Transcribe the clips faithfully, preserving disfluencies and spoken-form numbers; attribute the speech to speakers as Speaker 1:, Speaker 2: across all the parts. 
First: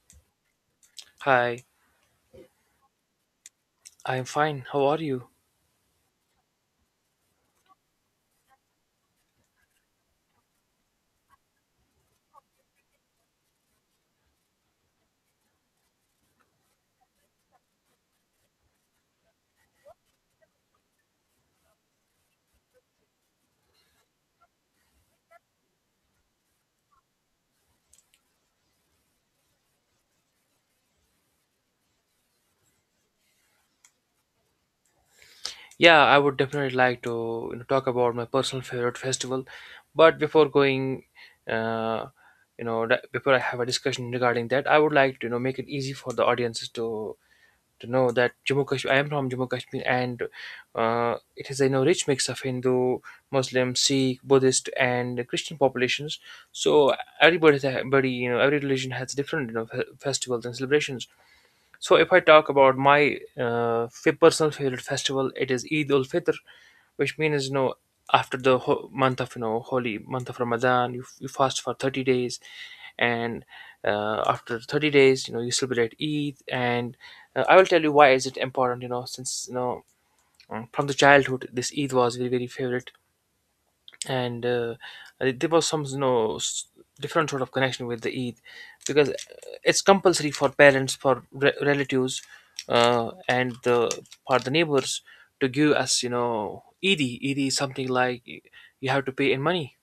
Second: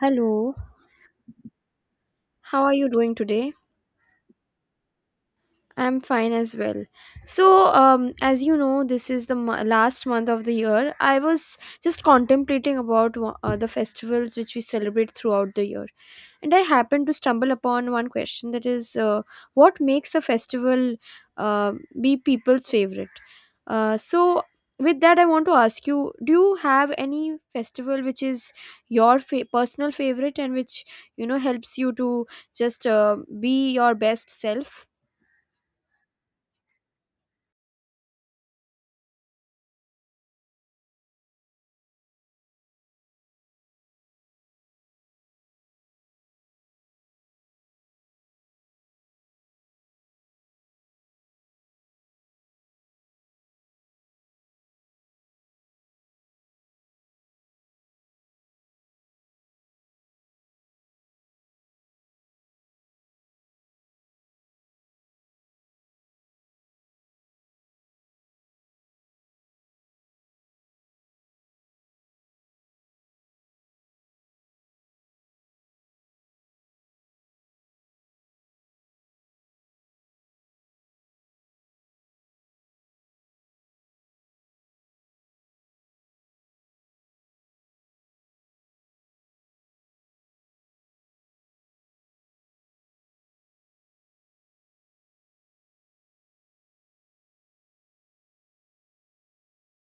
Speaker 1: Hello,
Speaker 2: Hi,
Speaker 1: how are you doing today?
Speaker 2: I'm fine. How are you?
Speaker 1: I'm fine as well. So, um, as you know, this is the mo- last month of the year. I was just contemplating about wha- uh, the festivals which we celebrate throughout the year, and I happened to stumble upon one question that is, uh, what makes a festival uh, be people's favorite? Uh, so, with that, I want to ask you: Do you have any festival which is your fa- personal favorite and which you know helps you to just uh, be your best self?
Speaker 2: Yeah, I would definitely like to you know, talk about my personal favorite festival. But before going, uh, you know, that, before I have a discussion regarding that, I would like to you know make it easy for the audiences to to know that Jammu Kashmir. I am from Jammu Kashmir, and uh, it is a you know rich mix of Hindu, Muslim, Sikh, Buddhist, and Christian populations. So everybody, everybody, you know, every religion has different you know fe- festivals and celebrations. So if I talk about my uh, fa- personal favorite festival, it is Eid ul Fitr, which means you know after the ho- month of you know holy month of Ramadan, you, you fast for thirty days, and uh, after thirty days, you know you celebrate Eid. And uh, I will tell you why is it important. You know since you know mm, from the childhood, this Eid was very very favorite, and uh, uh, there was some you know s- different sort of connection with the Eid because uh, it's compulsory for parents, for re- relatives, uh, and the for the neighbors to give us you know Eidi. Eidi is something like you have to pay in money.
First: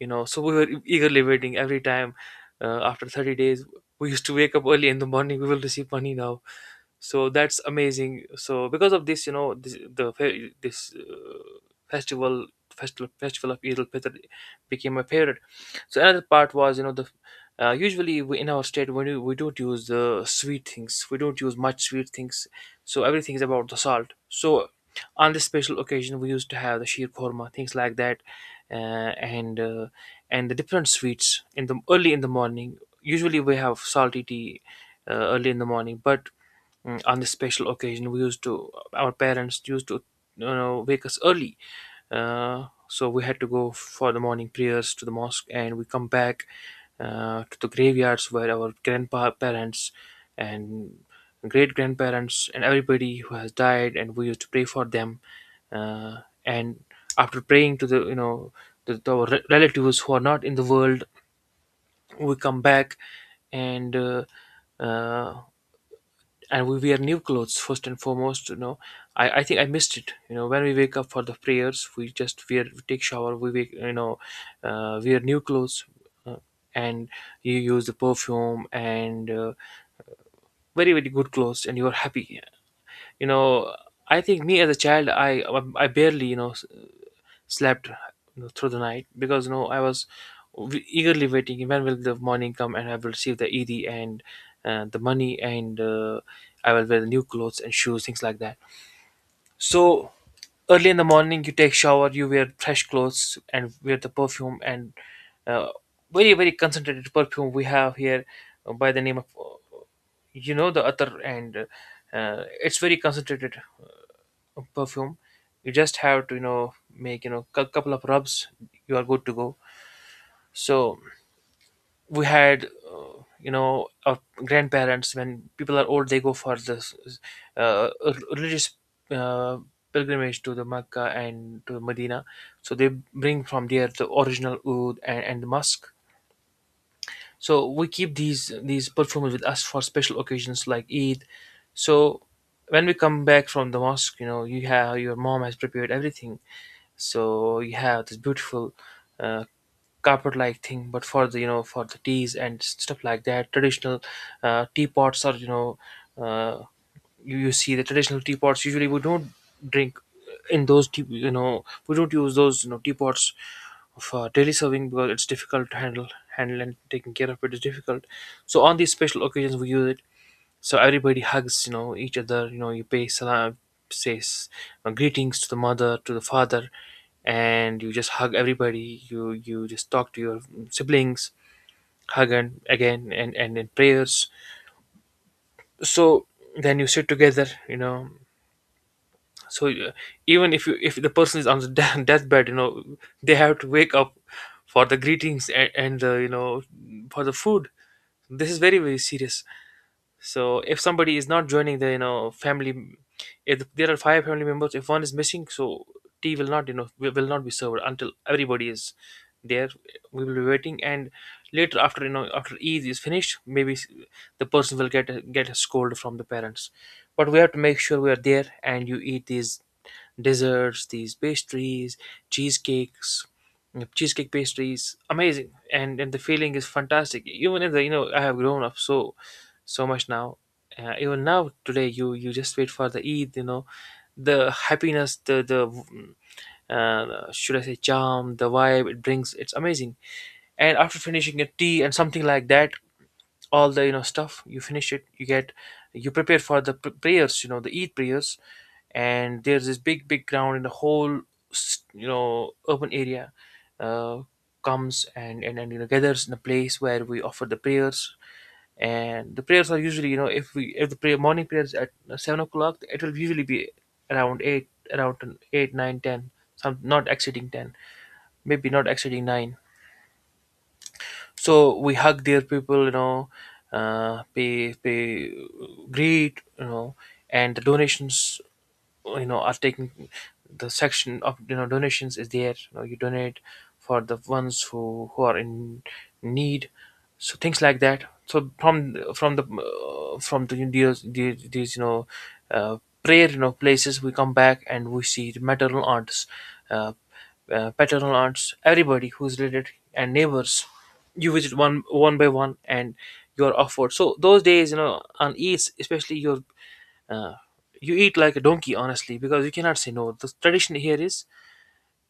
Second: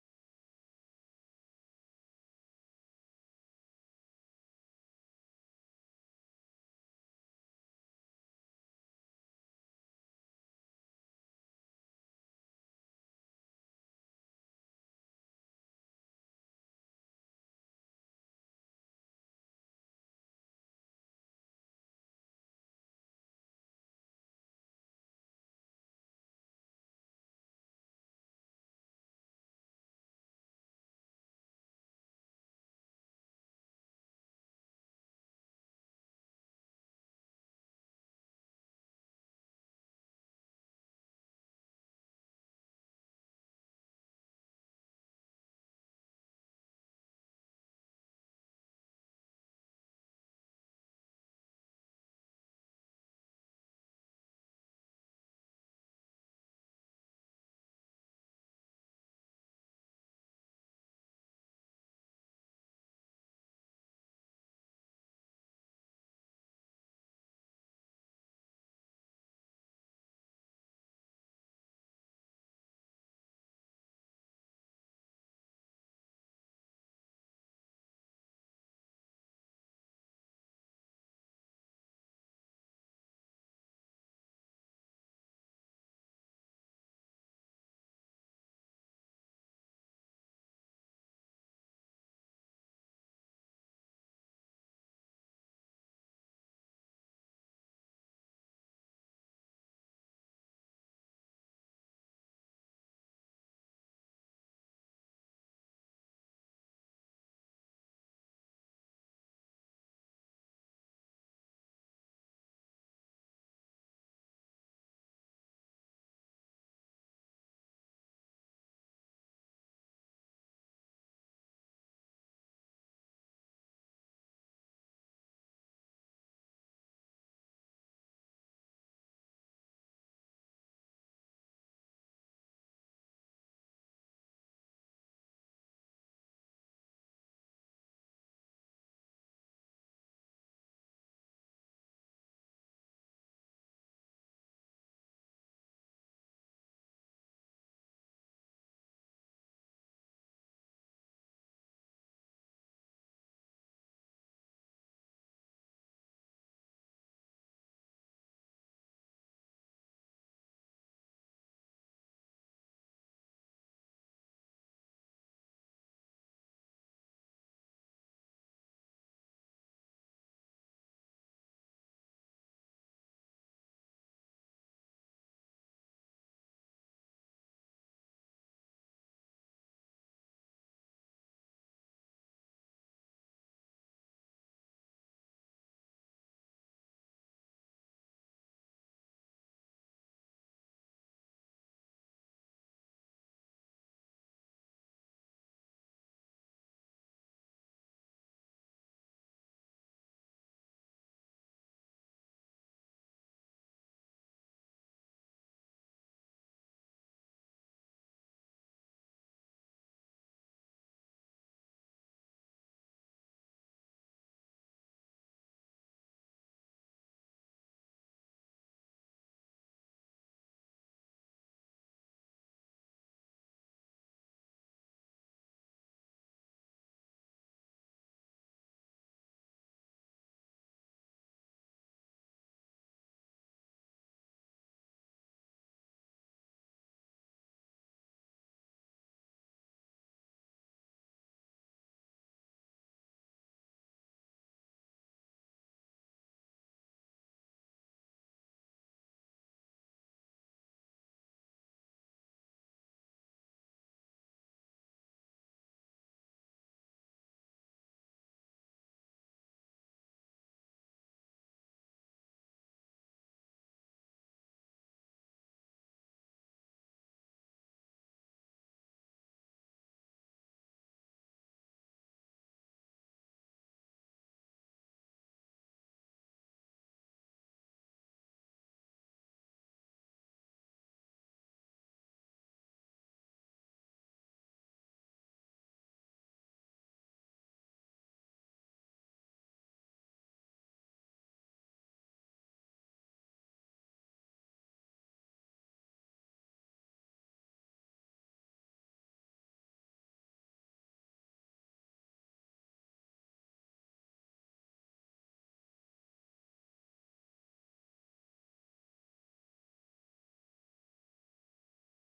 Speaker 2: You know, so we were e-, eagerly waiting every time. Uh, after thirty days, we used to wake up early in the morning. We will receive money now, so that's amazing. So because of this you know this, the fe- this uh, festival festival festival of Eid al Fitr became my favorite. So another part was, you know the uh, usually we, in our state we, do- we don't use the sweet things we don't use much sweet things. So everything is about the salt. So on this special occasion we used to have the sheer korma, things like that, uh, and uh, and the different sweets in the early in the morning. Usually we have salty tea uh, early in the morning, but Mm, on this special occasion we used to our parents used to you know wake us early. Uh, so we had to go for the morning prayers to the mosque, and we come back uh, to the graveyards where our grandparents and great grandparents and everybody who has died, and we used to pray for them. uh, and after praying to the you know the, the re- relatives who are not in the world, we come back. And uh, uh, and we wear new clothes first and foremost you know i i think I missed it. You know when we wake up for the prayers, we just wear we take shower, we wake you know uh, wear new clothes. uh, and you use the perfume and uh, very very good clothes, and you're happy you know i think, me as a child, i i barely, you know slept through the night because you know I was w- eagerly waiting when will the morning come and I will receive the ED and uh, the money, and uh, I will wear the new clothes and shoes, things like that. So early in the morning you take shower, you wear fresh clothes and wear the perfume, and uh, very very concentrated perfume we have here uh, by the name of, uh, you know the other, and uh, uh, it's very concentrated perfume. You just have to you know make you know a couple of rubs, you are good to go. So we had, uh, you know our grandparents, when people are old they go for this uh, religious uh, pilgrimage to the Mecca and to Medina. So they bring from there the original oud and, and the musk. So we keep these these perfumes with us for special occasions like Eid. So when we come back from the mosque, you know you have your mom has prepared everything. So you have this beautiful uh, carpet like thing, but for the you know for the teas and stuff like that. Traditional uh, teapots are you know uh, you, you see the traditional teapots; usually we don't drink in those tea. You know we don't use those you know teapots for daily serving because it's difficult to handle handle and taking care of it is difficult. So on these special occasions we use it. So everybody hugs, you know each other, you know you pay salam, says uh, greetings to the mother, to the father, and you just hug everybody, you you just talk to your siblings, hug, and again, and and in prayers. So then you sit together you know so uh, Even if you if the person is on the de- deathbed, you know they have to wake up for the greetings, and, and uh, you know for the food. This is very very serious. So if somebody is not joining the, you know family, if there are five family members, if one is missing, so tea will not you know will will not be served until everybody is there. We will be waiting, and later, after you know after Eid is finished, maybe s- the person will get a, get a scold from the parents. But we have to make sure we are there, and you eat these desserts, these pastries, cheesecakes, you cheesecake pastries, amazing, and and the feeling is fantastic. Even if the, you know I have grown up so so much now. Uh, even now, today, you you just wait for the Eid. You know, the happiness, the the mm, uh, should I say, charm, the vibe it brings. It's amazing. And after finishing a tea and something like that, all the you know stuff you finish it, you get you prepare for the pr- prayers, you know the Eid prayers. And there's this big big ground in the whole s- you know urban area uh, comes and and, and you know, gathers in a place where we offer the prayers. And the prayers are usually, you know if we if the prayer morning prayers at uh, seven o'clock, it will usually be around eight around eight, nine, ten, some not exceeding ten, maybe not exceeding nine. So we hug their people, you know uh, pay pay greet, you know and the donations, you know are taking. The section of, you know donations is there. You know you donate for the ones who who are in need. So things like that. So from from the, uh, from the these, these these, you know uh, prayer you know places, we come back and we see the maternal aunts, uh, uh, paternal aunts, everybody who's related and neighbors. You visit one one by one, and you're offered. So those days, you know on Eid especially, you're uh, you eat like a donkey, honestly, because you cannot say no. The tradition here is,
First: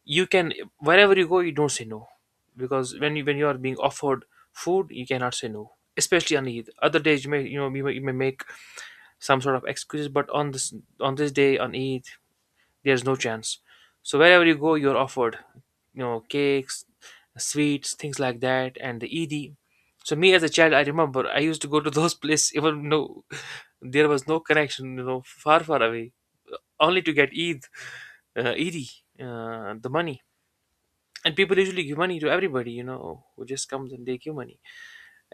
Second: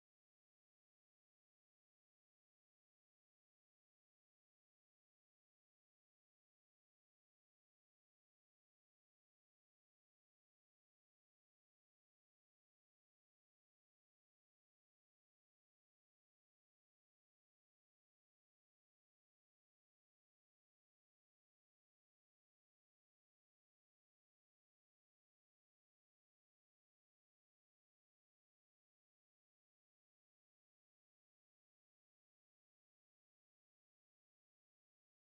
Speaker 2: you can wherever you go, you don't say no, because when you when you are being offered food, you cannot say no. Especially on Eid. Other days you may, you know you may, you may make some sort of excuses, but on this on this day, on Eid, there's no chance. So wherever you go, you're offered, you know, cakes, sweets, things like that, and the Eid. So me as a child, I remember I used to go to those places even though there was no connection, you know, far far away, only to get Eid, uh, Eidi, uh, the money. And people usually give money to everybody, you know, who just comes, and they give money.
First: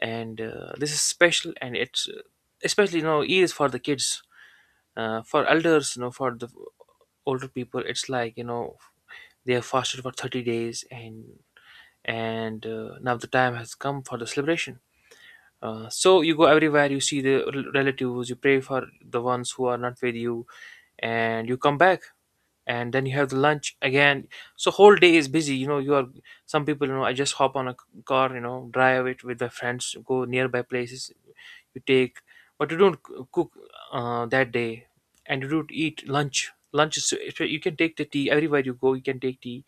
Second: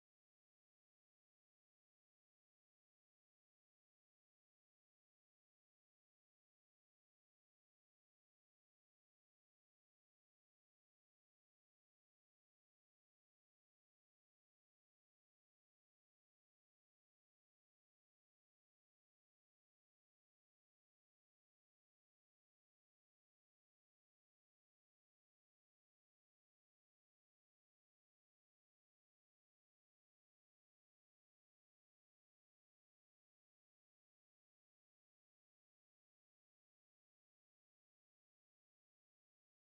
Speaker 2: And uh, this is special, and it's, uh, especially you know Eid is for the kids, uh, for elders, you know, for the older people. It's like, you know they have fasted for thirty days, and and uh, now the time has come for the celebration. Uh, so you go everywhere, you see the rel- relatives, you pray for the ones who are not with you, and you come back, and then you have the lunch again. So whole day is busy, you know, you are... some people, you know, I just hop on a c- car, you know, drive it with the friends, go nearby places, you take, but you don't c- cook uh, that day. And you don't eat lunch. Lunch is, if you you can take the tea everywhere you go, you can take tea,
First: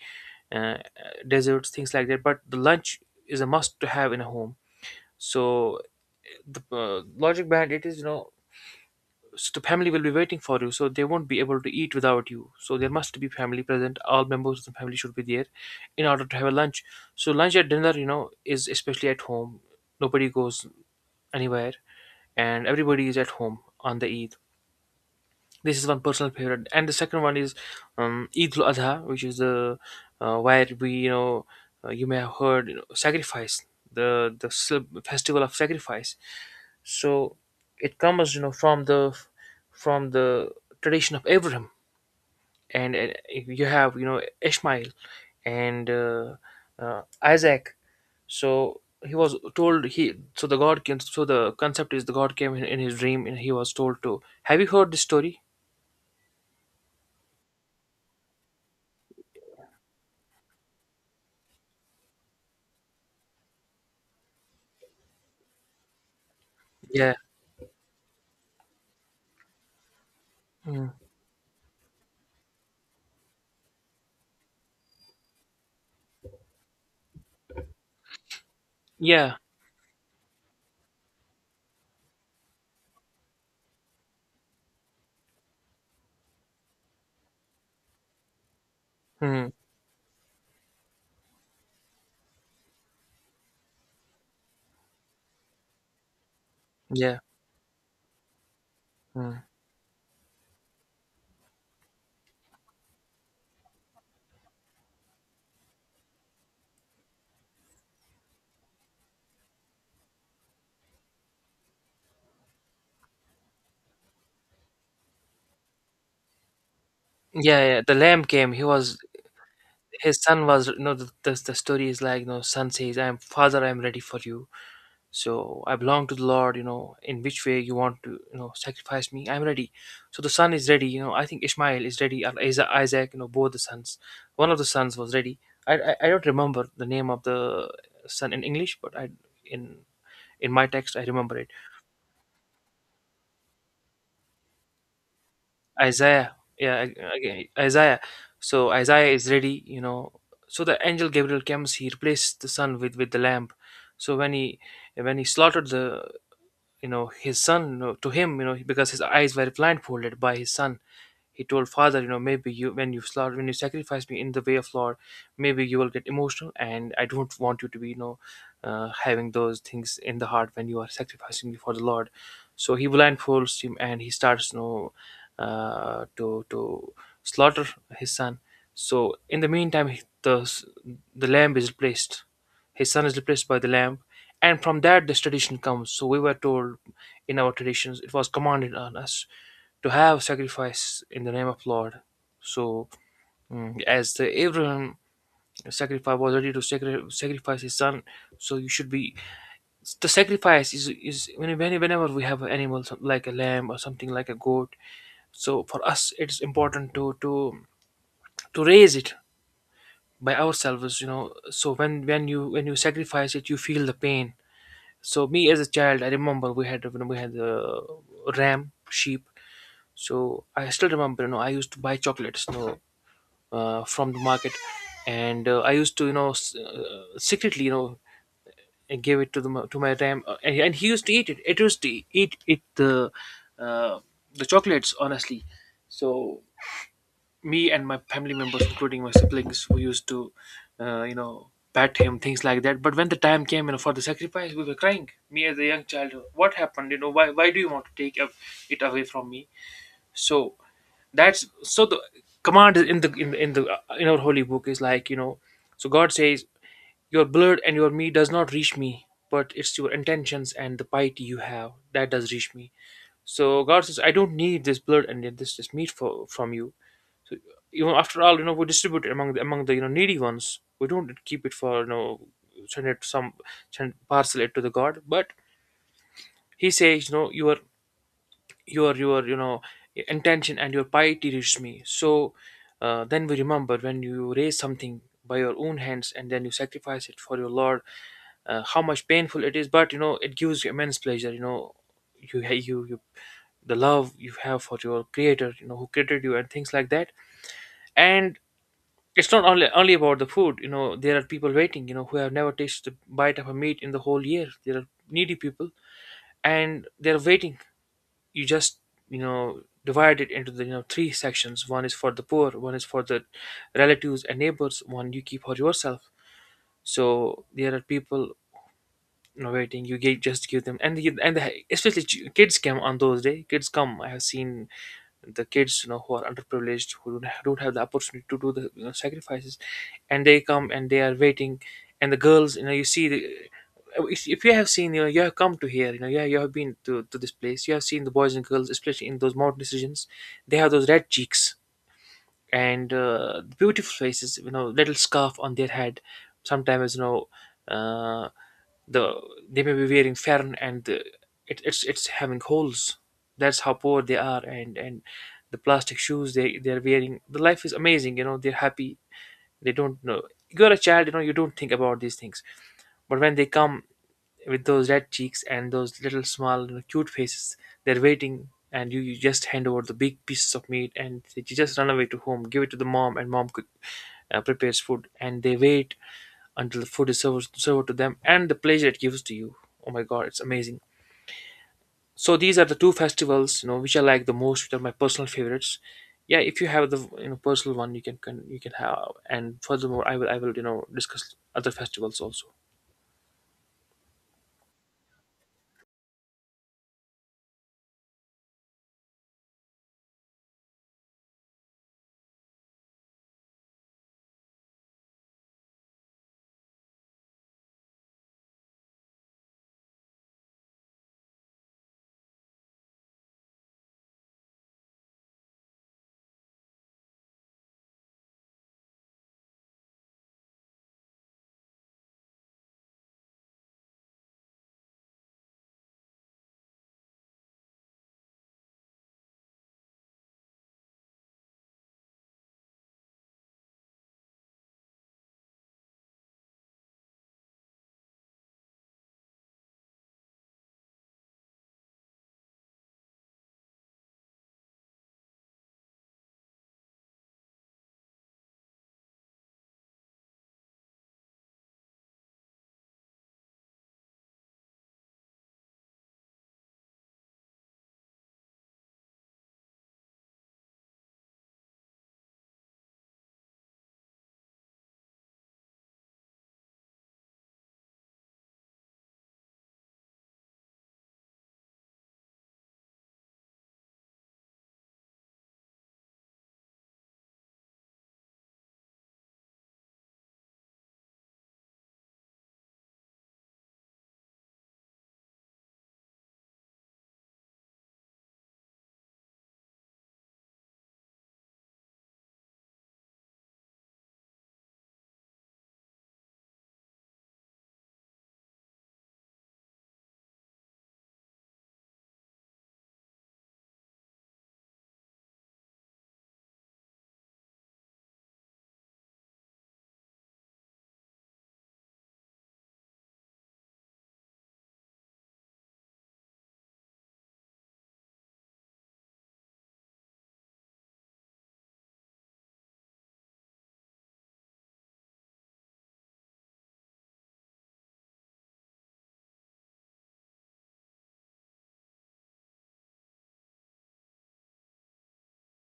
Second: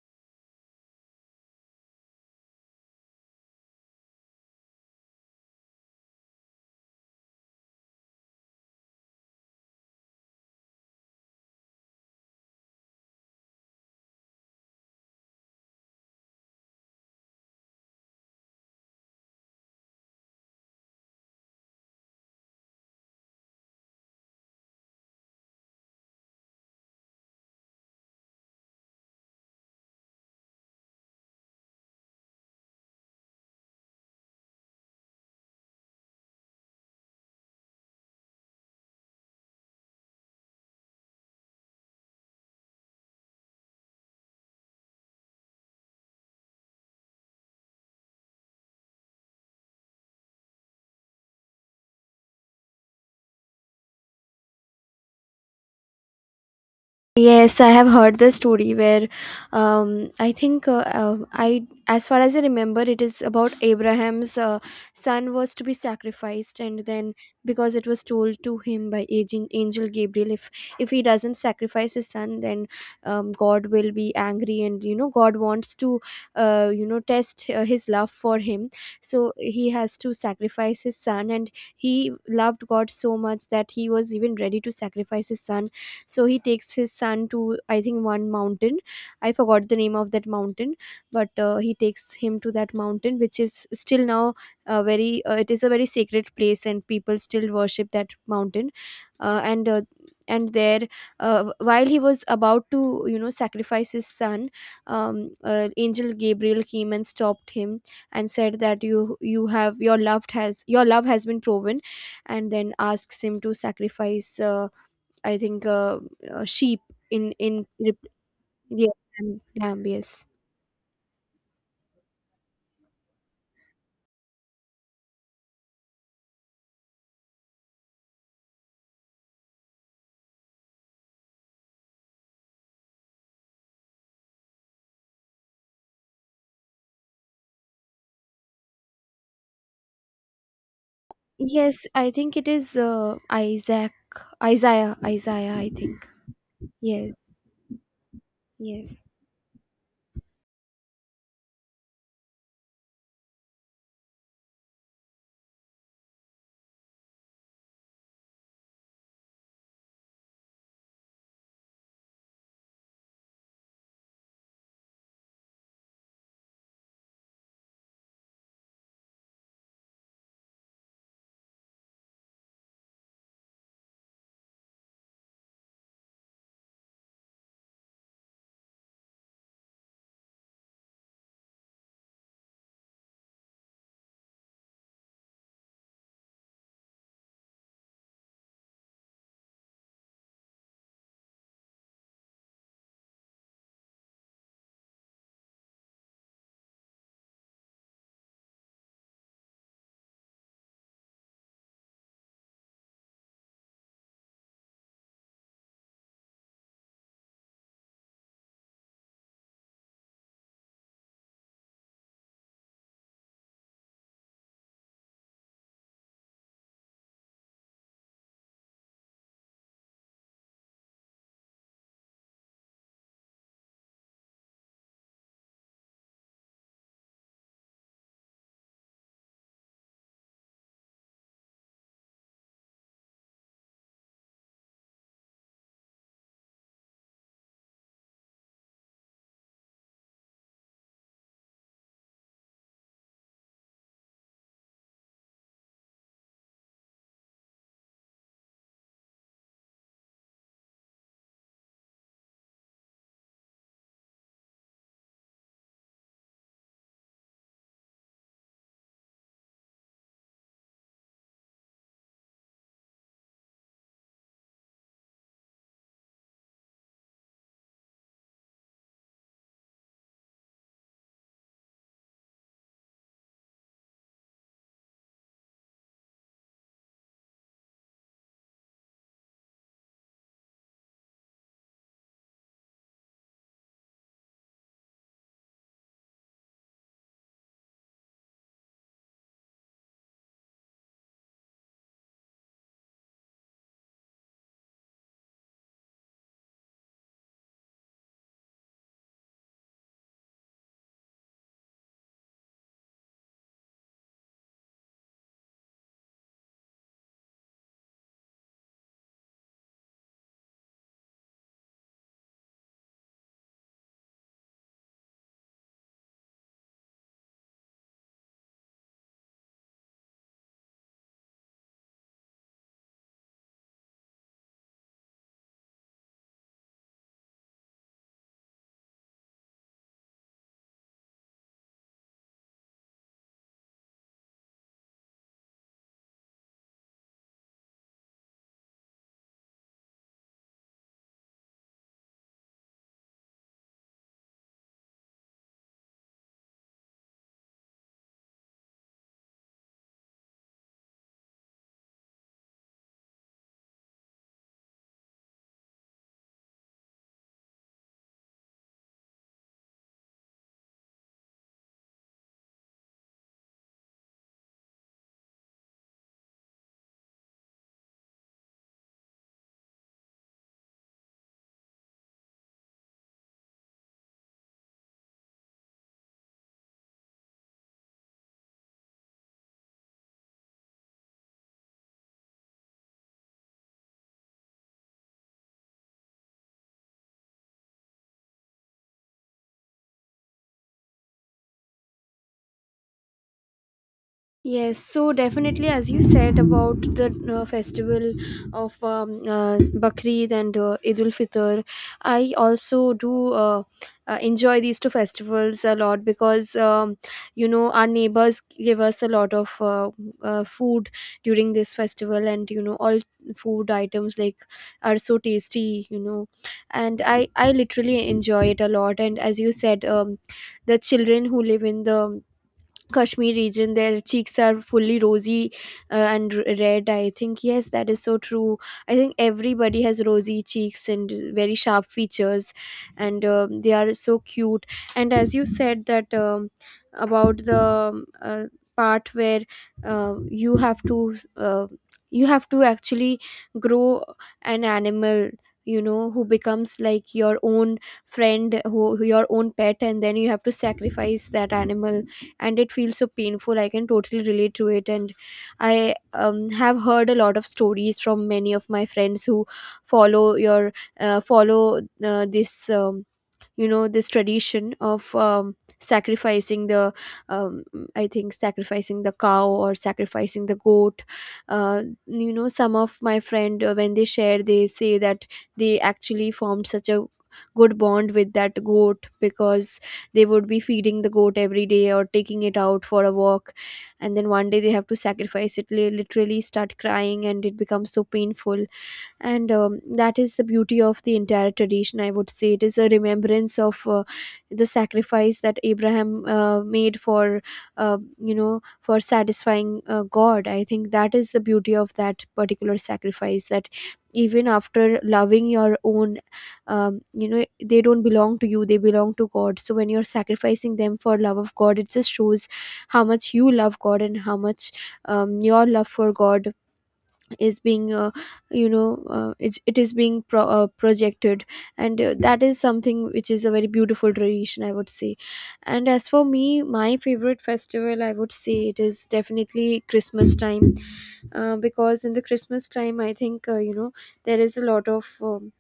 Speaker 2: uh, uh, desserts, things like that, but the lunch is a must to have in a home. So the uh, logic behind it is, you know, so the family will be waiting for you, so they won't be able to eat without you, so there must be family present, all members of the family should be there in order to have a lunch. So lunch at dinner, you know, is especially at home. Nobody goes anywhere, and everybody is at home on the Eid. This is one personal favorite, and the second one is um, Eid al-Adha, which is the uh, where we, you know, uh, you may have heard, you know, sacrifice, the the cel- festival of sacrifice. So it comes, you know, from the from the tradition of Abraham, and, uh, you have, you know, Ishmael and uh, uh, Isaac. So he was told he, so the God came. So the concept is the God came in, in his dream, and he was told to. Have you heard this story?
Speaker 1: Yes, I have heard the story where um, I think uh, uh, I, as far as I remember, it is about Abraham's uh, son was to be sacrificed, and then
Speaker 2: Yeah.
Speaker 1: because it was told to him by aging angel Gabriel, if
Speaker 2: Mm.
Speaker 1: if he doesn't sacrifice his son, then um, God will be angry, and you know God wants to uh, you know test uh, his love for him, so
Speaker 2: Yeah.
Speaker 1: he has to sacrifice his son, and he loved God so much that he was even ready to sacrifice his son. So he takes his son to, I think, one mountain. I
Speaker 2: Mm.
Speaker 1: forgot the name of that mountain, but uh, he takes him to that mountain, which is still now a very uh, it is a very sacred place and
Speaker 2: Yeah.
Speaker 1: people still worship that mountain. uh,
Speaker 2: Mm.
Speaker 1: and uh, and there, uh, while he was about to you know sacrifice his son, um, uh, angel Gabriel came and stopped him and said that you you have your loved has your love has been proven, and then asks him to sacrifice uh, I think uh, uh, sheep in
Speaker 2: Yeah,
Speaker 1: in
Speaker 2: yeah. The
Speaker 1: Rep-
Speaker 2: lamb came. He
Speaker 1: yeah,
Speaker 2: was
Speaker 1: lamb, lamb,
Speaker 2: His
Speaker 1: yes.
Speaker 2: son was. You know, the, the the story is like, no son says, "I am father. I am ready for you." So I belong to the Lord, you know, in which way you want to, you know, sacrifice me, I'm ready. So the son is ready, you know. I think Ishmael is ready or Isa- Isaac, you know, both the sons, one of the sons was ready. I i, I don't remember the name of the son in English, but I in in my text I remember it.
Speaker 1: Yes, I think it is uh, Isaac. Isaiah Isaiah, I think.
Speaker 2: Isaiah, yeah.
Speaker 1: Yes.
Speaker 2: Again, Isaiah. So
Speaker 1: Yes.
Speaker 2: Isaiah is ready, you know. So the angel Gabriel comes, he replaced the son with with the lamb. So when he when he slaughtered the, you know, his son, you know, to him, you know, because his eyes were blindfolded by his son. He told, father, you know, maybe you, when you slaughter, when you sacrifice me in the way of Lord, maybe you will get emotional, and I don't want you to be, you know, uh, having those things in the heart when you are sacrificing me for the Lord. So he blindfolds him, and he starts, you know, uh, to to slaughter his son. So in the meantime, he- the the lamb is placed. His son is replaced by the lamb, and from that, this tradition comes. So we were told in our traditions, it was commanded on us to have sacrifice in the name of Lord. So, mm, as the Abraham sacrifice was ready to sacri- sacrifice his son, so you should be... the sacrifice is is when- when- whenever we have an animal, some- like a lamb or something like a goat. So for us, it's important to to to raise it by ourselves. You know, so when when you when you sacrifice it, you feel the pain. So me as a child, I remember we had... when we had the ram sheep, so I still remember, you know, I used to buy chocolates, you know, uh, from the market. And uh, I used to, you know, s- uh, secretly, you know, and give it to the m- to my ram, uh, and, and he used to eat it, it used to eat it the uh, the chocolates, honestly. So me and my family members, including my siblings, who used to, uh, you know, pat him, things like that. But when the time came, you know, for the sacrifice, we were crying. Me as a young child, what happened? You know, why why do you want to take up it away from me? So that's... so the command in the in, the- in the uh, in our holy book is like, you know, so God says, your blood and your meat does not reach me, but it's your intentions and the piety you have that does reach me. So God says, I don't need this blood and this this meat for from you. So, you know, after all, you know, we distribute it among the, among the you know needy ones. We don't keep it for, you know, send it some, send, parcel it to the God. But he says, you know, your your your you know intention and your piety reached me. So uh, then we remember, when you raise something by your own hands and then you sacrifice it for your Lord, Uh, how much painful it is, but you know it gives you immense pleasure. You know, you you you the love you have for your creator, you know, who created you, and things like that. And it's not only only about the food, you know. There are people waiting, you know, who have never tasted a bite of a meat in the whole year. There are needy people, and they're waiting. You just, you know, divide it into the, you know, three sections. One is for the poor, one is for the relatives and neighbors, one you keep for yourself. So there are people, you know, waiting. You get, just give them, and the, and the, especially ch- kids come on those day, kids come. I have seen the kids, you know, who are underprivileged, who don't, ha- don't have the opportunity to do the, you know, sacrifices. And they come, and they are waiting. And the girls, you know, you see the uh, if, if you have seen, you know, you have come to here, you know, yeah, you have been to, to this place, you have seen the boys and girls, especially in those mountain regions. They have those red cheeks, and uh, beautiful faces, you know, little scarf on their head. Sometimes, you know, uh, the they may be wearing fern, and the, it, it's it's having holes. That's how poor they are. And and the plastic shoes they they're wearing, the life is amazing, you know, they're happy. They don't know, you're a child, you know, you don't think about these things. But when they come with those red cheeks and those little small, you know, cute faces, they're waiting, and you, you just hand over the big pieces of meat, and you just run away to home, give it to the mom, and mom cook, uh, prepares food, and they wait until the food is served, served to them, and the pleasure it gives to you. Oh my God, it's amazing. So these are the two festivals, you know, which I like the most, which are my personal favorites. Yeah, if you have the, you know, personal one, you can, can you can have. And furthermore, I will I will, you know, discuss other festivals also.
Speaker 1: Yes, so definitely, as you said about the uh, festival of um, uh, Bakrid and uh, Eid ul Fitr, I also do uh, uh, enjoy these two festivals a lot because um, you know our neighbors give us a lot of uh, uh, food during this festival, and you know all food items like are so tasty, you know, and I I literally enjoy it a lot. And as you said, um, the children who live in the Kashmir region, their cheeks are fully rosy uh, and r- red. I think yes, that is so true. I think everybody has rosy cheeks and very sharp features, and um, they are so cute. And as you said that um, about the um, uh, part where uh, you have to uh, you have to actually grow an animal, you know, who becomes like your own friend, who who- your own pet, and then you have to sacrifice that animal, and it feels so painful. I can totally relate to it. And I um, have heard a lot of stories from many of my friends who follow your uh, follow uh, this um, you know this tradition of um, sacrificing the um, I think sacrificing the cow or sacrificing the goat. Uh, you know, some of my friend uh, when they share, they say that they actually formed such a good bond with that goat because they would be feeding the goat every day or taking it out for a walk, and then one day they have to sacrifice it. They literally start crying and it becomes so painful. And um, that is the beauty of the entire tradition, I would say. It is a remembrance of uh, the sacrifice that Abraham uh, made for uh, you know for satisfying uh, God. I think that is the beauty of that particular sacrifice, that even after loving your own, um, you know, they don't belong to you, they belong to God. So when you're sacrificing them for love of God, it just shows how much you love God and how much um, your love for God is being uh, you know uh, it, it is being pro- uh, projected. And uh, that is something which is a very beautiful tradition, I would say. And as for me, my favorite festival, I would say, it is definitely Christmas time. Uh, because in the Christmas time, I think uh, you know there is a lot of um,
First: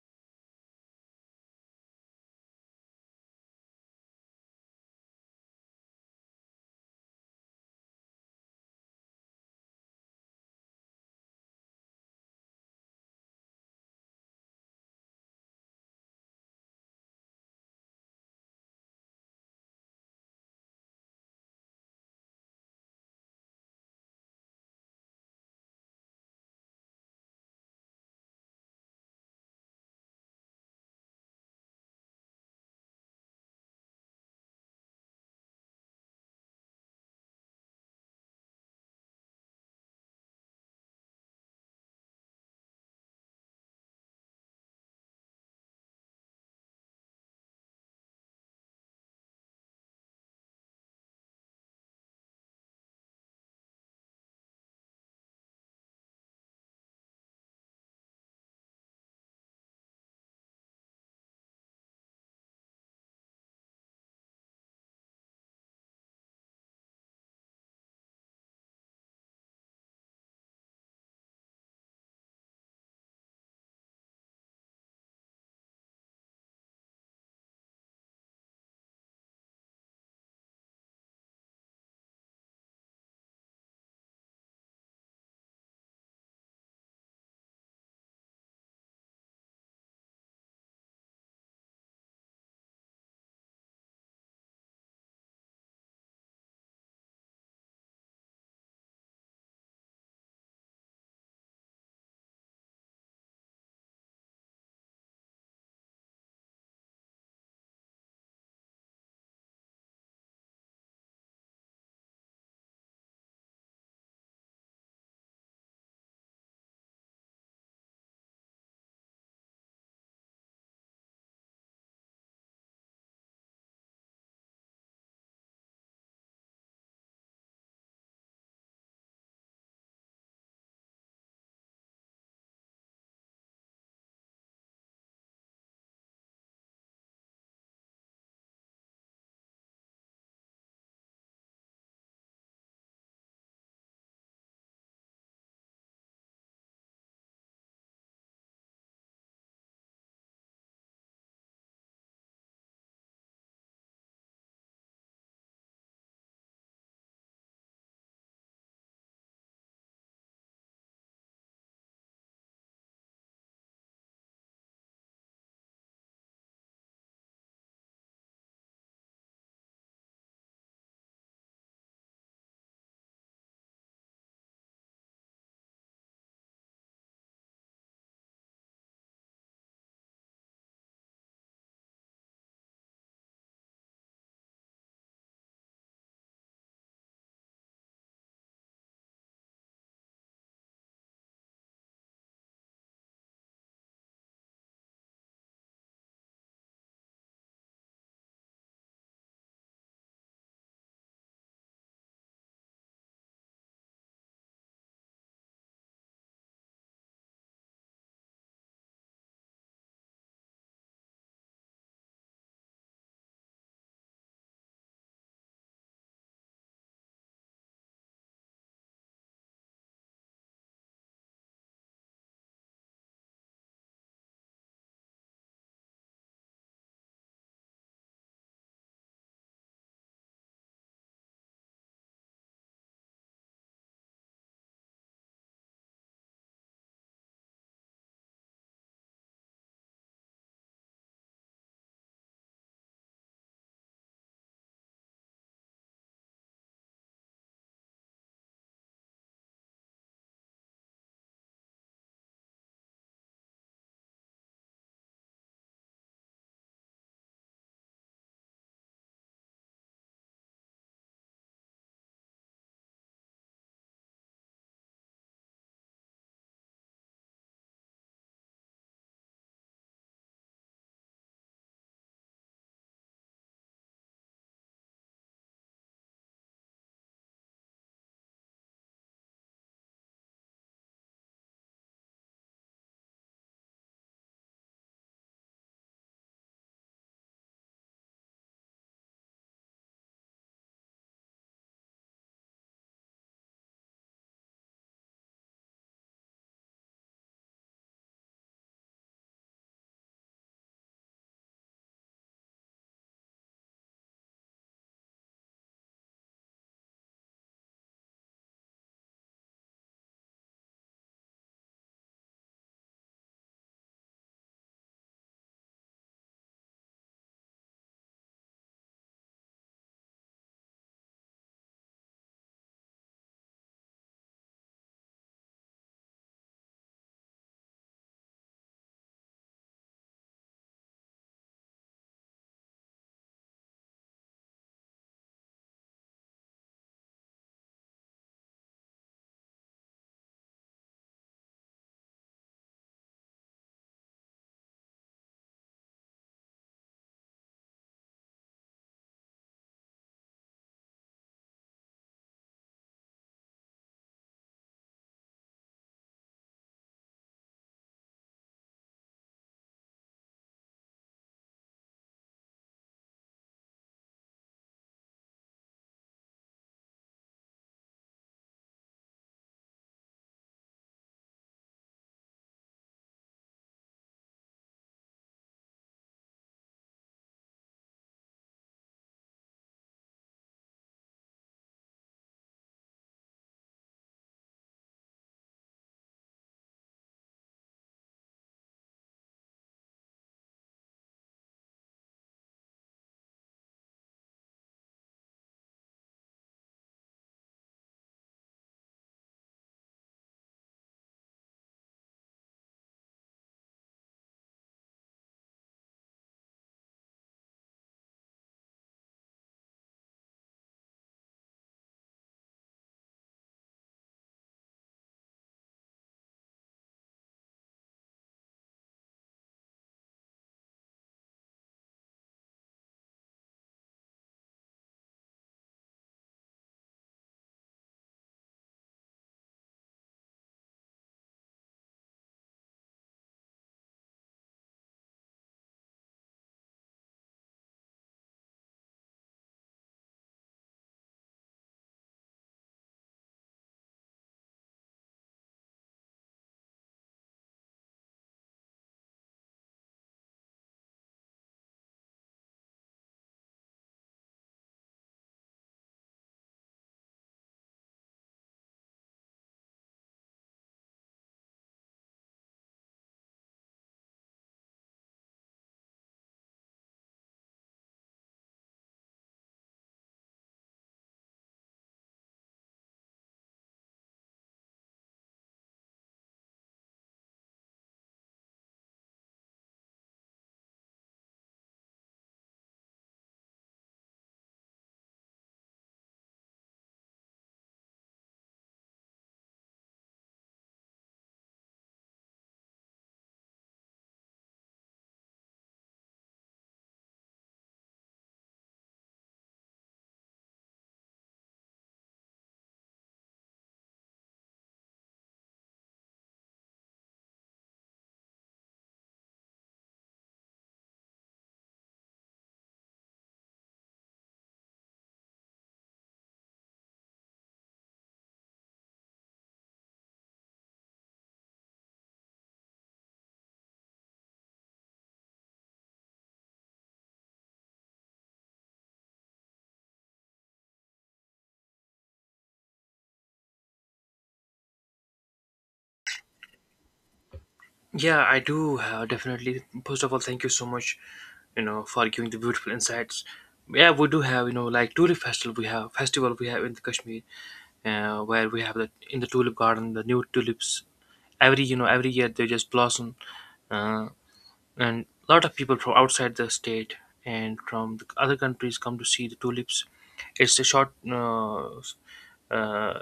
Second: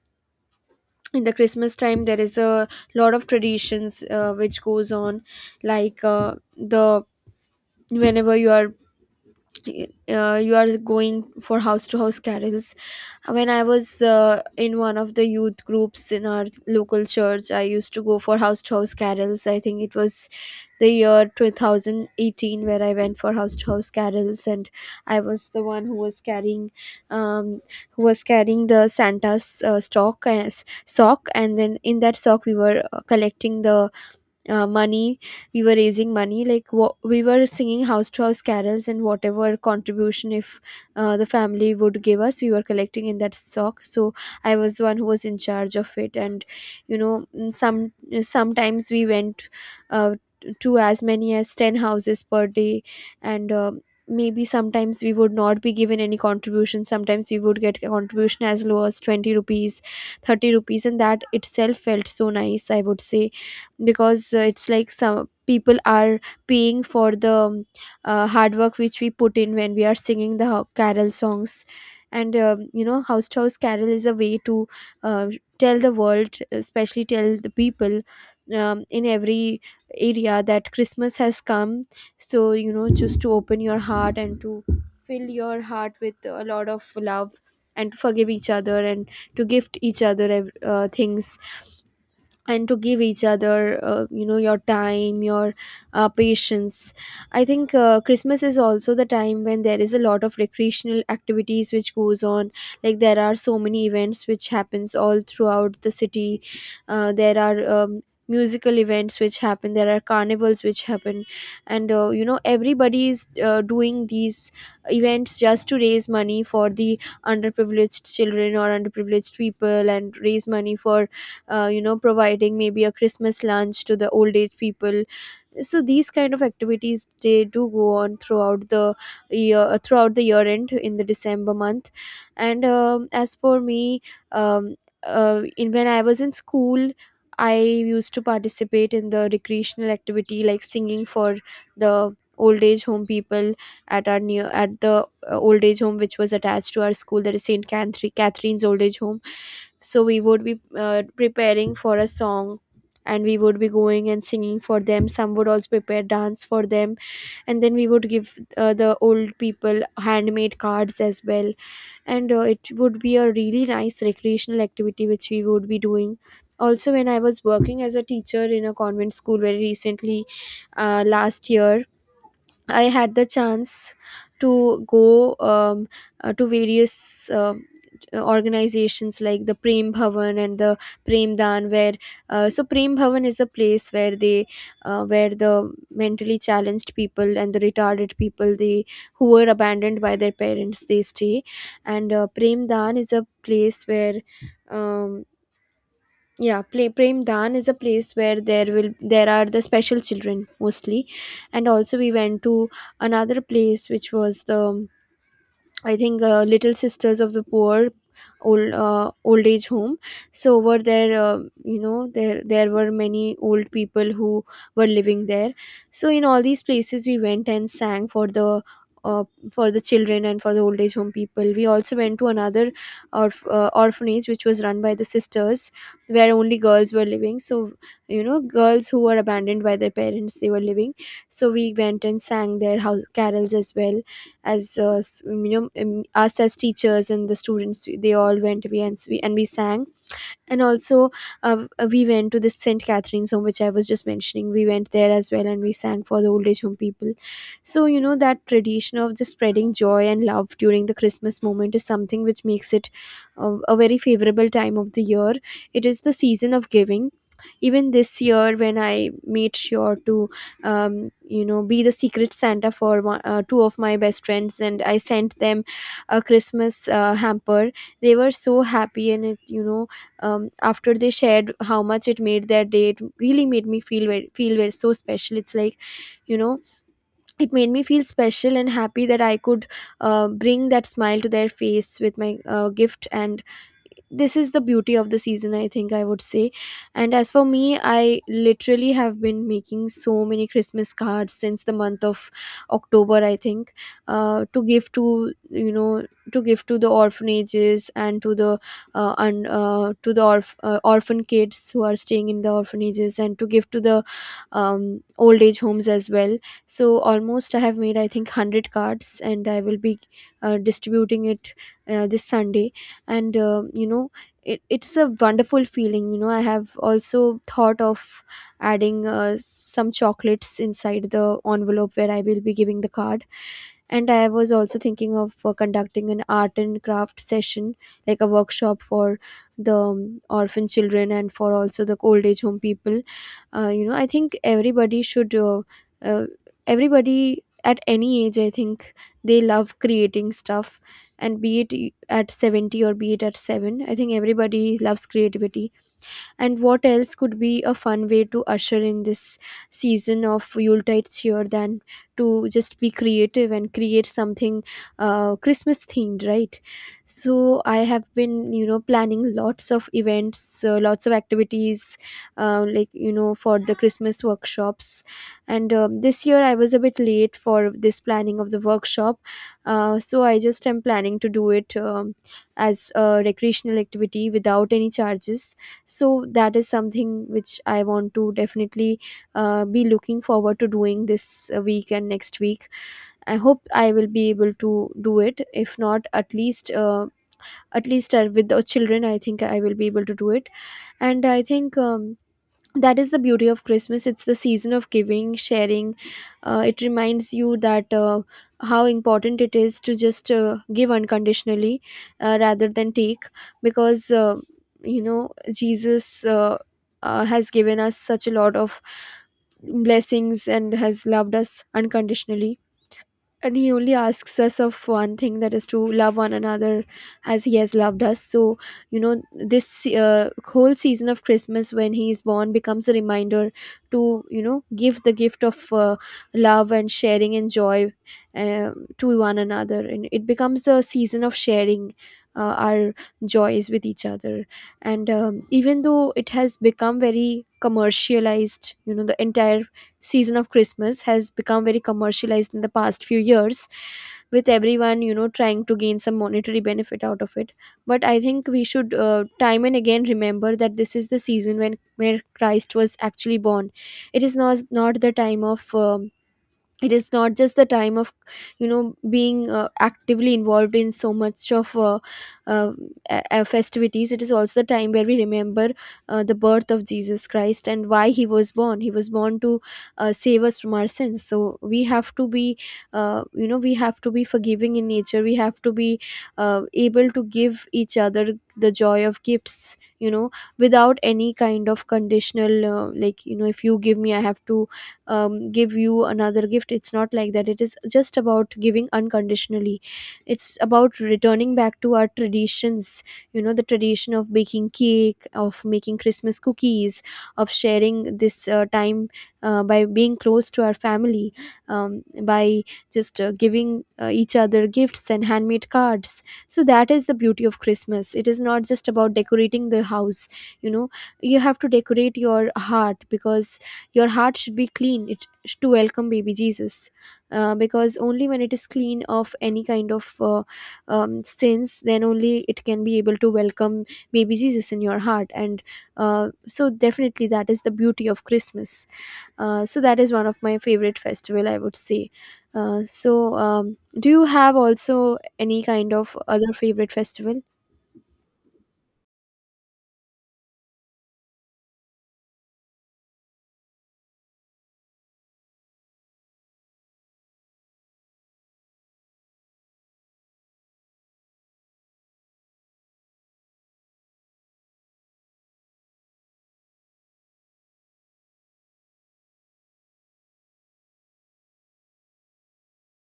Speaker 1: in the christmas time there is a lot of traditions uh, which goes on, like uh, the whenever you are uh, you are going for house to house carols. When I was uh, in one of the youth groups in our local church, I used to go for house to house carols. I think it was the year two thousand eighteen where I went for house to house carols, and I was the one who was carrying um, who was carrying the Santa's uh, stock as sock, and then in that sock we were uh, collecting the uh, money. We were raising money. Like wha- we were singing house to house carols, and whatever contribution if uh, the family would give us, we were collecting in that stock. So I was the one who was in charge of it. And you know, mm, some sometimes we went uh, to as many as ten houses per day, and uh, maybe sometimes we would not be given any contribution, sometimes we would get a contribution as low as twenty rupees, thirty rupees, and that itself felt so nice, I would say, because uh, it's like some people are paying for the um, uh, hard work which we put in when we are singing the ho- carol songs. And um, you know, house to house carol is a way to uh, tell the world, especially tell the people um, in every area that Christmas has come. So you know, just to open your heart and to fill your heart with a lot of love, and to forgive each other, and to gift each other ev- uh, things, and to give each other uh, you know your time, your uh, patience. I think uh, Christmas is also the time when there is a lot of recreational activities which goes on, like there are so many events which happens all throughout the city. Uh, there are um, musical events which happen, there are carnivals which happen, and uh, you know everybody is uh, doing these events just to raise money for the underprivileged children or underprivileged people, and raise money for uh, you know providing maybe a Christmas lunch to the old age people. So these kind of activities they do go on throughout the year uh, throughout the year end in the December month. And um, as for me, um, uh, in when I was in school, I used to participate in the recreational activity like singing for the old age home people at our near at the uh, old age home which was attached to our school, that is St. Catherine catherine's old age home. So we would be uh, preparing for a song, and we would be going and singing for them. Some would also prepare dance for them, and then we would give uh, the old people handmade cards as well. And uh, it would be a really nice recreational activity which we would be doing. Also when I was working as a teacher in a convent school very recently, uh, last year, I had the chance to go um, uh, to various um, organizations like the Prem Bhavan and the Prem Dan, where uh, so Prem Bhavan is a place where they uh, where the mentally challenged people and the retarded people they who were abandoned by their parents they stay, and uh, Prem Dan is a place where. Um, yeah play prem dan is a place where there will there are the special children mostly. And also we went to another place which was the, I think, uh, Little Sisters of the Poor old uh, old age home. So over there, uh, you know there there were many old people who were living there. So in all these places we went and sang for the uh, for the children, and for the old age home people. We also went to another orph- uh, orphanage which was run by the sisters, where only girls were living. So, you know girls who were abandoned by their parents, they were living. So we went and sang their house carols as well. As uh, s- you know um, us as teachers and the students we- they all went, we and s- we and we sang. And also, uh, uh, we went to this St. Catherine's home, which I was just mentioning. We went there as well and we sang for the old age home people. So, you know, that tradition of just spreading joy and love during the Christmas moment is something which makes it uh, a very favorable time of the year. It is the season of giving. Even this year when I made sure to, um, you know, be the Secret Santa for one, uh, two of my best friends, and I sent them a Christmas uh, hamper. They were so happy and it you know um, after they shared how much it made their day, it really made me feel very, feel very so special. It's like, you know, it made me feel special and happy that I could uh, bring that smile to their face with my uh, gift. And this is the beauty of the season, I think, I would say. And as for me, I literally have been making so many Christmas cards since the month of October, I think, uh, to give to, you know, to give to the orphanages, and to the uh, and uh, to the orph- uh, orphan kids who are staying in the orphanages, and to give to the, um, old age homes as well. So almost I have made, I think, one hundred cards, and I will be uh, distributing it uh, this Sunday. And, uh, you know it, it's a wonderful feeling. You know, I have also thought of adding uh, s- some chocolates inside the envelope where I will be giving the card. And I was also thinking of uh, conducting an art and craft session, like a workshop, for the, um, orphan children and for also the old age home people. uh, you know I think everybody should, uh, uh, everybody at any age, I think, they love creating stuff. And be it at seventy or be it at seven, I think everybody loves creativity. And what else could be a fun way to usher in this season of Yuletide cheer than to just be creative and create something uh, Christmas themed, right? So I have been, you know, planning lots of events, uh, lots of activities, uh, like, you know, for the Christmas workshops. And um, this year I was a bit late for this planning of the workshop. Uh, so I just am planning to do it, um, as a recreational activity without any charges. So that is something which I want to definitely uh, be looking forward to doing this uh, week and next week. I hope I will be able to do it. If not, at least, uh, at least, uh, with the children, I think I will be able to do it. And I think, um, that is the beauty of Christmas. It's the season of giving, sharing. Uh, it reminds you that, uh, how important it is to just uh, give unconditionally, uh, rather than take. Because, uh, you know Jesus, uh, uh, has given us such a lot of blessings and has loved us unconditionally, and he only asks us of one thing, that is to love one another as he has loved us. So, you know, this uh, whole season of Christmas, when he is born, becomes a reminder to, you know, give the gift of, uh, love and sharing and joy, uh, to one another. And it becomes a season of sharing uh, our joys with each other. And um, even though it has become very commercialized, you know, the entire season of Christmas has become very commercialized in the past few years, with everyone, you know, trying to gain some monetary benefit out of it. But I think we should, uh, time and again, remember that this is the season when where Christ was actually born. It is not not the time of, um, it is not just the time of, you know, being uh, actively involved in so much of uh, uh, uh, festivities. It is also the time where we remember uh, the birth of Jesus Christ, and why he was born. He was born to uh, save us from our sins. So we have to be, uh, you know we have to be forgiving in nature. We have to be uh, able to give each other the joy of gifts, you know, without any kind of conditional, uh, like, you know, if you give me, I have to, um, give you another gift. It's not like that. It is just about giving unconditionally. It's about returning back to our traditions, you know, the tradition of baking cake, of making Christmas cookies, of sharing this uh, time uh, by being close to our family, um, by just uh, giving uh, each other gifts and handmade cards. So that is the beauty of Christmas. It is not just about decorating the house, you know. You have to decorate your heart, because your heart should be clean it to welcome baby Jesus. Uh, because only when it is clean of any kind of, uh, um, sins, then only it can be able to welcome baby Jesus in your heart. And, uh, so definitely, that is the beauty of Christmas. Uh, so that is one of my favorite festival, I would say. Uh, so um, do you have also any kind of other favorite festival?
Speaker 2: Yeah, I do, uh, definitely. First of all, thank you so much, you know, for giving the beautiful insights. Yeah, we do have, you know, like tulip festival. We have festival, we have in the Kashmir, uh, where we have the... in the tulip garden, the new tulips. Every, you know, every year they just blossom. Uh, and a lot of people from outside the state and from the other countries come to see the tulips. It's a short. Uh, uh,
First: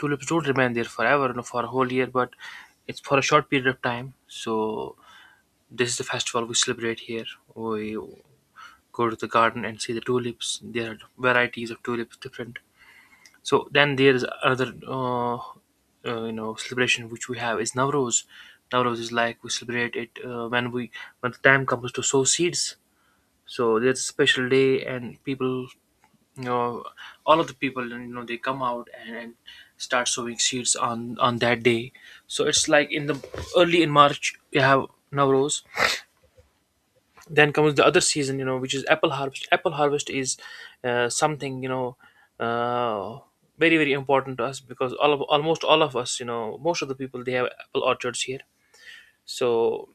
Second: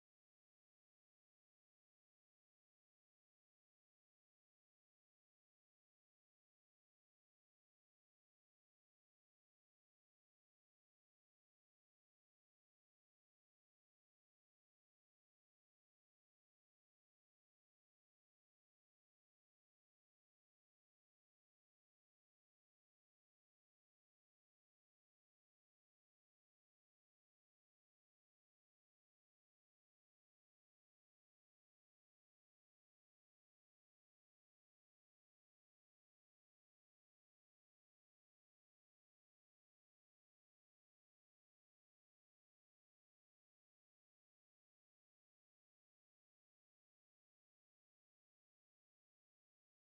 Speaker 2: tulips don't remain there forever, you know, for a whole year, but it's for a short period of time. So this is the festival we celebrate here. We go to the garden and see the tulips. There are varieties of tulips, different. So then there is another uh, uh, you know celebration which we have is Navroz. Navroz is, like, we celebrate it uh, when we when the time comes to sow seeds. So there's a special day, and people, you know, all of the people, you know, they come out, and, and start sowing seeds on on that day. So it's like in the early in March we have Navroz. Then comes the other season, you know, which is apple harvest. Apple harvest is, uh, something, you know, uh, very very important to us, because all of, almost all of us, you know, most of the people, they have apple orchards here. So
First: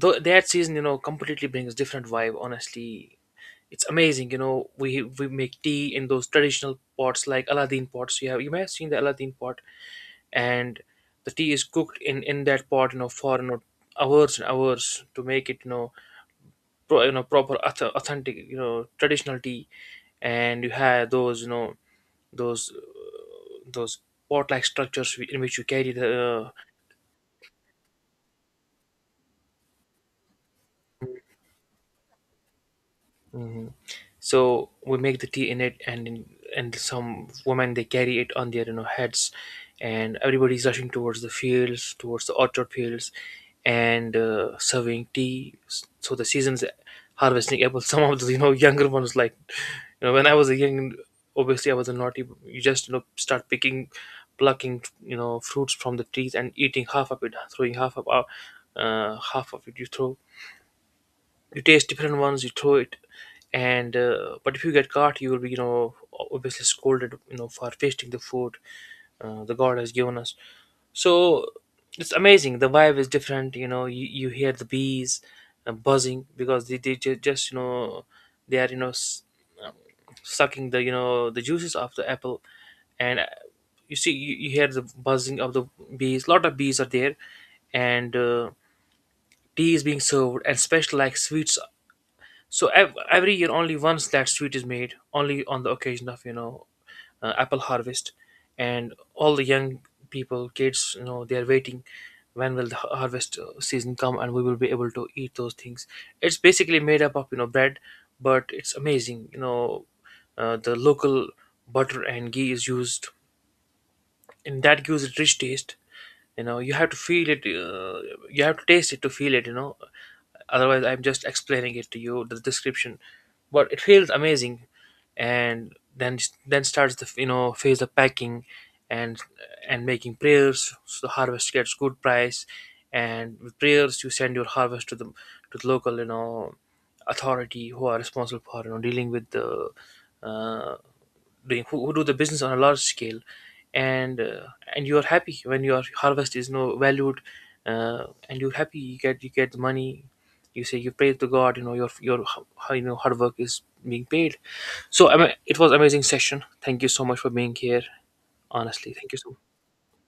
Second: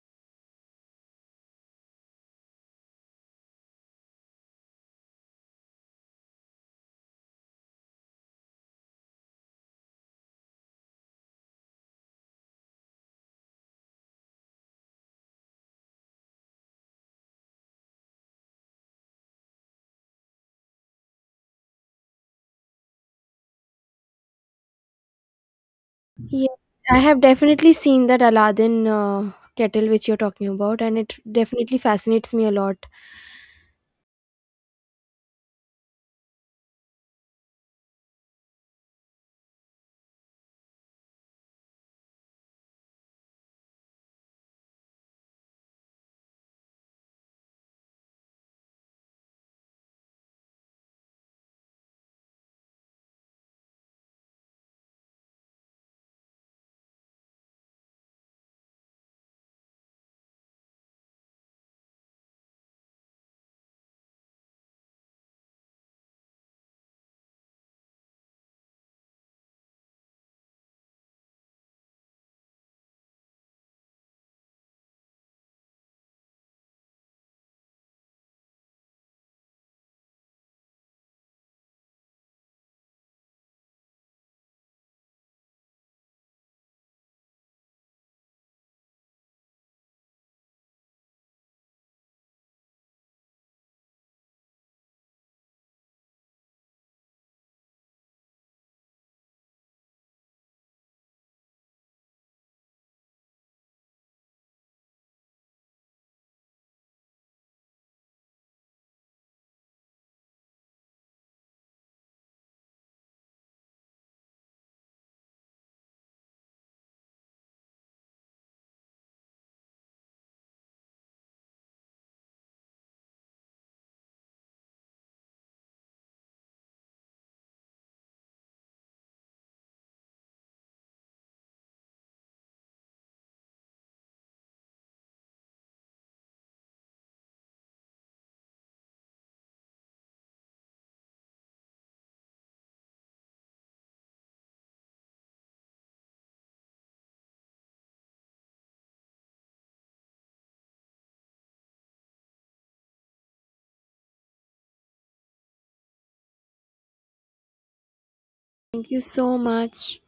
Speaker 2: th- that season, you know, completely brings different vibe, honestly. It's amazing, you know, we we make tea in those traditional pots, like Aladdin pots. You have you may have seen the Aladdin pot. And the tea is cooked in in that pot, you know, for, you know, hours and hours to make it, you know, pro, you know proper auth- authentic, you know, traditional tea. And you have those, you know, those those pot like structures, whi- in which you carry
Speaker 1: Yes,
Speaker 2: the...
Speaker 1: I have definitely seen that Aladdin uh, kettle which you're talking about, and it definitely fascinates me a lot.
Speaker 2: Hmm. So we make the tea in it, and and some women, they carry it on their, you know, heads, and everybody's rushing towards the fields, towards the orchard fields, and uh, serving tea. So the season's harvesting apples. Some of the, you know, younger ones like, you know, when I was a young, obviously I was a naughty. You just, you know, start picking, plucking, you know, fruits from the trees and eating half of it, throwing half of uh, half of it, you throw. You taste different ones, you throw it. And uh, but if you get caught, you will be, you know, obviously scolded, you know, for wasting the food, uh, the God has given us. So it's amazing, the vibe is different, you know, you, you hear the bees, uh, buzzing because they, they ju- just, you know, they are, you know, s- um, sucking the, you know, the juices of the apple. And uh, you see you, you hear the buzzing of the bees, lot of bees are there. And uh, tea is being served, and special like sweets. So ev- every year, only once that sweet is made, only on the occasion of, you know, uh, apple harvest, and all the young people, kids, you know, they are waiting. When will the har- harvest uh, season come, and we will be able to eat those things? It's basically made up of, you know, bread, but it's amazing. You know, uh, the local butter and ghee is used, and that gives it rich taste. You know, you have to feel it, uh, you have to taste it to feel it, you know, otherwise I'm just explaining it to you the description, but it feels amazing. And then then starts the, you know, phase of packing, and and making prayers so the harvest gets good price. And with prayers you send your harvest to the to the local, you know, authority, who are responsible for, you know, dealing with the, uh, doing, who, who do the business on a large scale. And uh, and you are happy when your harvest is no valued, uh, and you're happy, you get you get the money. You say you pray to God, you know, your your how, you know, hard work is being paid. So I mean, it was amazing session, thank you so much for being here,
Speaker 1: Thank
Speaker 2: honestly,
Speaker 1: you
Speaker 2: thank you
Speaker 1: so
Speaker 2: so
Speaker 1: much.